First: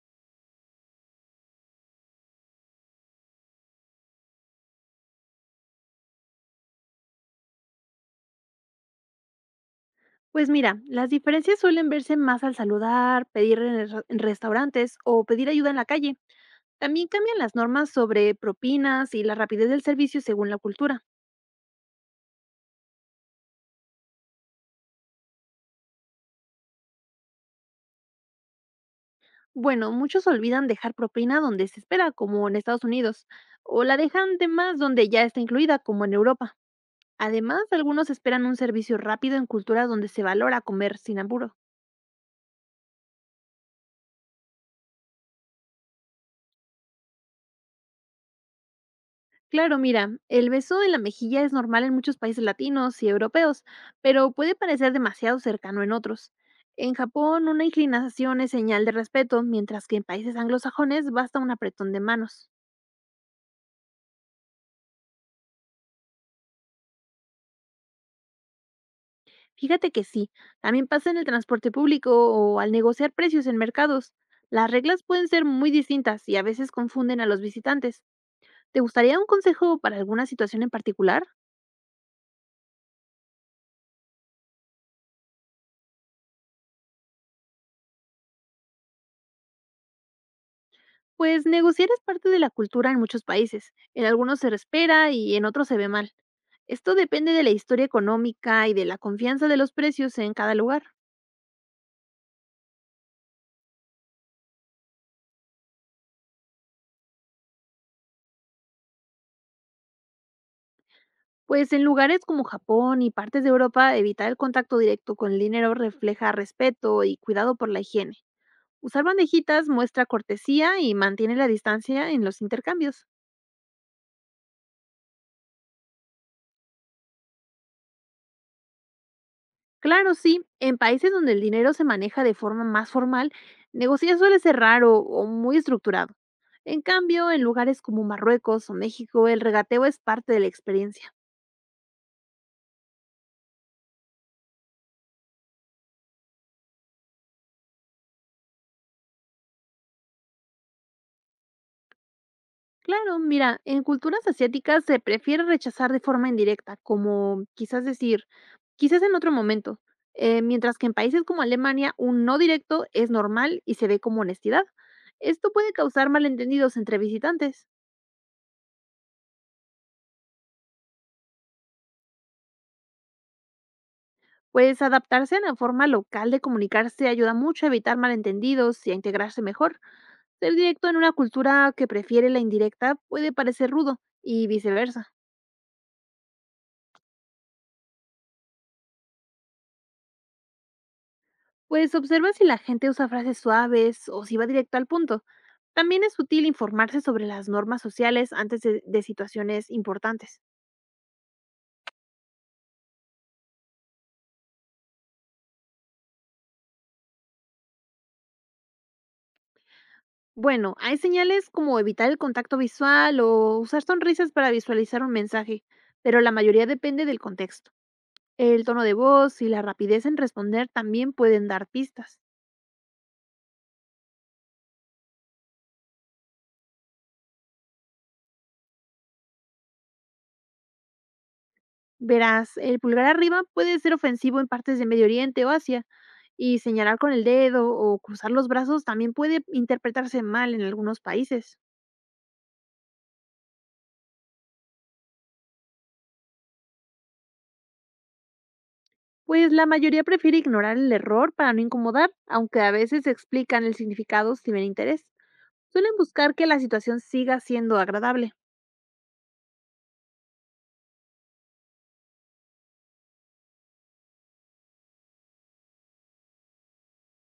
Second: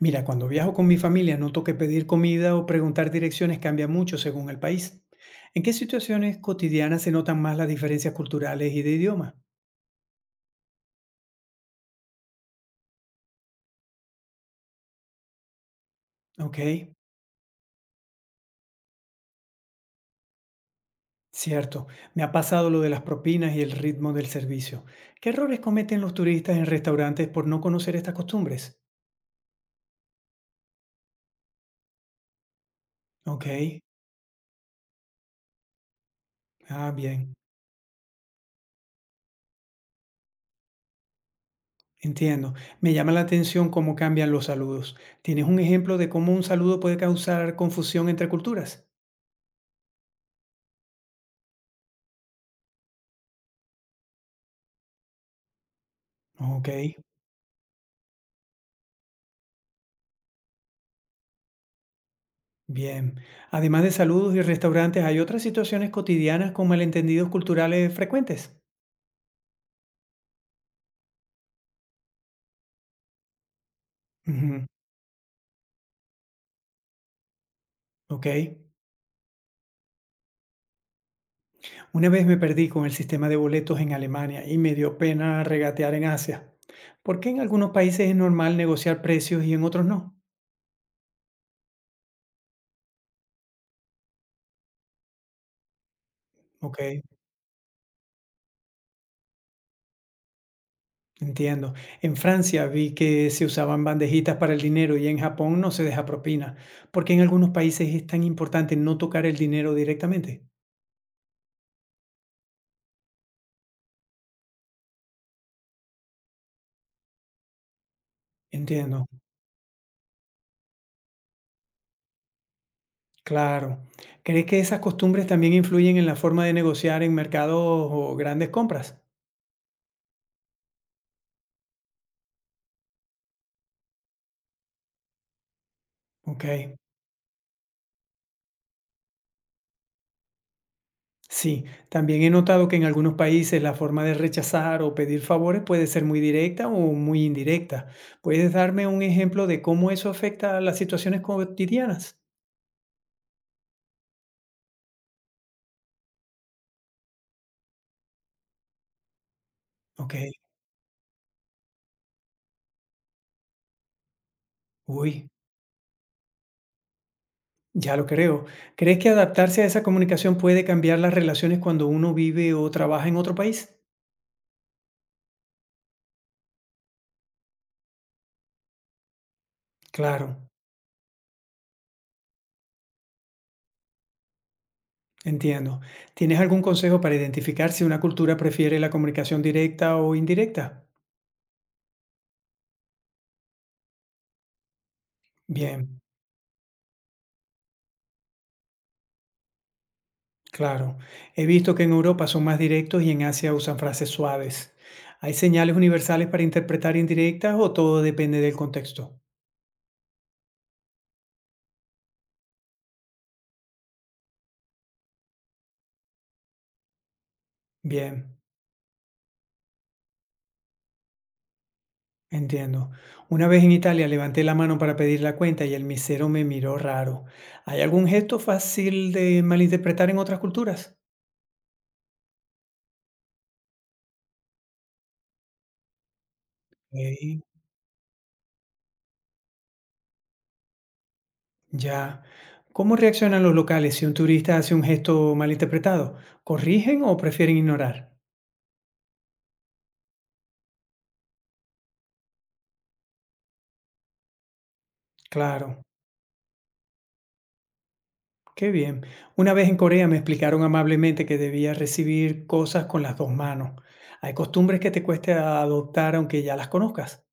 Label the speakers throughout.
Speaker 1: Mira, cuando viajo con mi familia noto que pedir comida o preguntar direcciones cambia mucho según el país. ¿En qué situaciones cotidianas se notan más las diferencias culturales y de idioma?
Speaker 2: Pues mira, las diferencias suelen verse más al saludar, pedir en restaurantes o pedir ayuda en la calle.
Speaker 1: Ok,
Speaker 2: También cambian las normas sobre propinas y la rapidez del servicio según la cultura.
Speaker 1: cierto. Me ha pasado lo de las propinas y el ritmo del servicio. ¿Qué errores cometen los turistas en restaurantes por no conocer estas costumbres?
Speaker 2: Bueno, muchos olvidan dejar propina donde se espera, como en Estados Unidos,
Speaker 1: Ok,
Speaker 2: o la dejan de más donde ya está incluida, como en Europa.
Speaker 1: ah, bien.
Speaker 2: Además, algunos esperan un servicio rápido en culturas donde se valora comer sin apuros.
Speaker 1: Entiendo. Me llama la atención cómo cambian los saludos. ¿Tienes un ejemplo de cómo un saludo puede causar confusión entre culturas?
Speaker 2: Claro, mira, el beso en la mejilla es normal en muchos países latinos y europeos, pero puede parecer demasiado cercano en otros.
Speaker 1: Ok.
Speaker 2: En Japón, una inclinación es señal de respeto, mientras que en países anglosajones basta un apretón de manos.
Speaker 1: Bien. Además de saludos y restaurantes, ¿hay otras situaciones cotidianas con malentendidos culturales frecuentes?
Speaker 2: Fíjate que sí, también pasa en el transporte público o al negociar precios en mercados.
Speaker 1: Ujú,
Speaker 2: Las reglas pueden ser muy distintas y a veces confunden a los visitantes.
Speaker 1: ok.
Speaker 2: ¿Te gustaría un consejo para alguna situación en particular?
Speaker 1: Una vez me perdí con el sistema de boletos en Alemania y me dio pena regatear en Asia. ¿Por qué en algunos países es normal negociar precios y en otros no?
Speaker 2: Pues negociar es parte de la cultura en muchos países. En algunos se respeta y en otros se ve mal.
Speaker 1: Ok,
Speaker 2: Esto depende de la historia económica y de la confianza de los precios en cada lugar.
Speaker 1: entiendo. En Francia vi que se usaban bandejitas para el dinero y en Japón no se deja propina. ¿Por qué en algunos países es tan importante no tocar el dinero directamente?
Speaker 2: Pues en lugares como Japón y partes de Europa, evitar el contacto directo con el dinero refleja respeto y cuidado por la higiene. Usar
Speaker 1: Entiendo.
Speaker 2: bandejitas muestra cortesía y mantiene la distancia en los intercambios.
Speaker 1: Claro. ¿Crees que esas costumbres también influyen en la forma de negociar en mercados o grandes compras?
Speaker 2: Claro, sí. En países donde el dinero se maneja de forma más formal, negociar suele ser raro o muy estructurado.
Speaker 1: Ok.
Speaker 2: En cambio, en lugares como Marruecos o México, el regateo es parte de la experiencia.
Speaker 1: Sí, también he notado que en algunos países la forma de rechazar o pedir favores puede ser muy directa o muy indirecta. ¿Puedes darme un ejemplo de cómo eso afecta a las situaciones cotidianas?
Speaker 2: Claro, mira, en culturas asiáticas se prefiere rechazar de forma indirecta, como quizás decir, quizás en otro momento,
Speaker 1: Ok.
Speaker 2: mientras que en países como Alemania un no directo es normal y se ve como honestidad.
Speaker 1: Uy,
Speaker 2: Esto puede causar malentendidos entre visitantes.
Speaker 1: ya lo creo. ¿Crees que adaptarse a esa comunicación puede cambiar las relaciones cuando uno vive o trabaja en otro país?
Speaker 2: Pues adaptarse a la forma local de comunicarse ayuda mucho a evitar malentendidos y a integrarse mejor.
Speaker 1: Claro.
Speaker 2: Ser directo en una cultura que prefiere la indirecta puede parecer rudo y viceversa.
Speaker 1: Entiendo. ¿Tienes algún consejo para identificar si una cultura prefiere la comunicación directa o indirecta?
Speaker 2: Pues observa si la gente usa frases suaves o si va directo al punto.
Speaker 1: Bien,
Speaker 2: También es útil informarse sobre las normas sociales antes de situaciones importantes.
Speaker 1: claro. He visto que en Europa son más directos y en Asia usan frases suaves. ¿Hay señales universales para interpretar indirectas o todo depende del contexto?
Speaker 2: Bueno, hay señales como evitar el contacto visual o usar sonrisas para visualizar un mensaje, pero la mayoría depende del contexto.
Speaker 1: Bien,
Speaker 2: El tono de voz y la rapidez en responder también pueden dar pistas.
Speaker 1: entiendo. Una vez en Italia levanté la mano para pedir la cuenta y el misero me miró raro. ¿Hay algún gesto fácil de malinterpretar en otras culturas?
Speaker 2: Verás, el pulgar arriba puede ser ofensivo en partes de Medio Oriente o Asia, y señalar con el
Speaker 1: Ok,
Speaker 2: dedo o cruzar los brazos también puede interpretarse mal en algunos países.
Speaker 1: ya. ¿Cómo reaccionan los locales si un turista hace un gesto malinterpretado? ¿Corrigen o prefieren ignorar?
Speaker 2: Pues la mayoría prefiere ignorar el error para no incomodar, aunque a veces explican el significado si ven interés.
Speaker 1: Claro,
Speaker 2: Suelen buscar que la situación siga siendo agradable.
Speaker 1: qué bien. Una vez en Corea me explicaron amablemente que debía recibir cosas con las dos manos. Hay costumbres que te cueste adoptar aunque ya las conozcas.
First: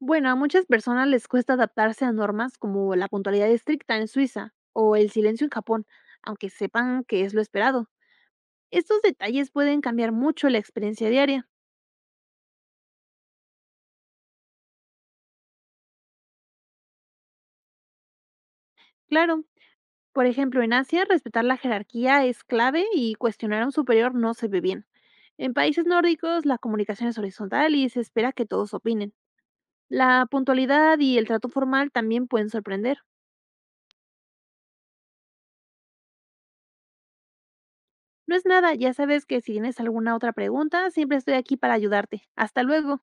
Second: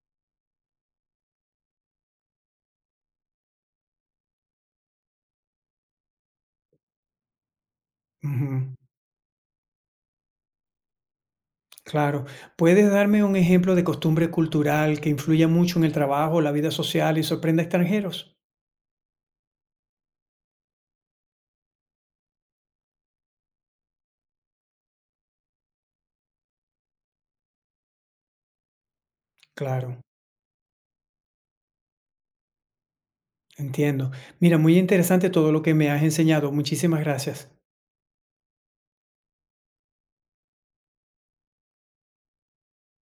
Speaker 2: Bueno, a muchas personas les cuesta adaptarse a normas como la puntualidad estricta en Suiza o el silencio en Japón, aunque sepan que es lo esperado.
Speaker 1: Ujú,
Speaker 2: Estos detalles pueden cambiar mucho la experiencia diaria.
Speaker 1: claro. ¿Puedes darme un ejemplo de costumbre cultural que influya mucho en el trabajo, la vida social y sorprenda a extranjeros?
Speaker 2: Claro, por ejemplo, en Asia respetar la jerarquía es clave y cuestionar a un superior no se ve bien. En países nórdicos la comunicación es horizontal y se espera que todos opinen.
Speaker 1: Claro,
Speaker 2: La puntualidad y el trato formal también pueden sorprender.
Speaker 1: entiendo. Mira, muy interesante todo lo que me has enseñado. Muchísimas gracias.
Speaker 2: No es nada, ya sabes que si tienes alguna otra pregunta, siempre estoy aquí para ayudarte. Hasta luego.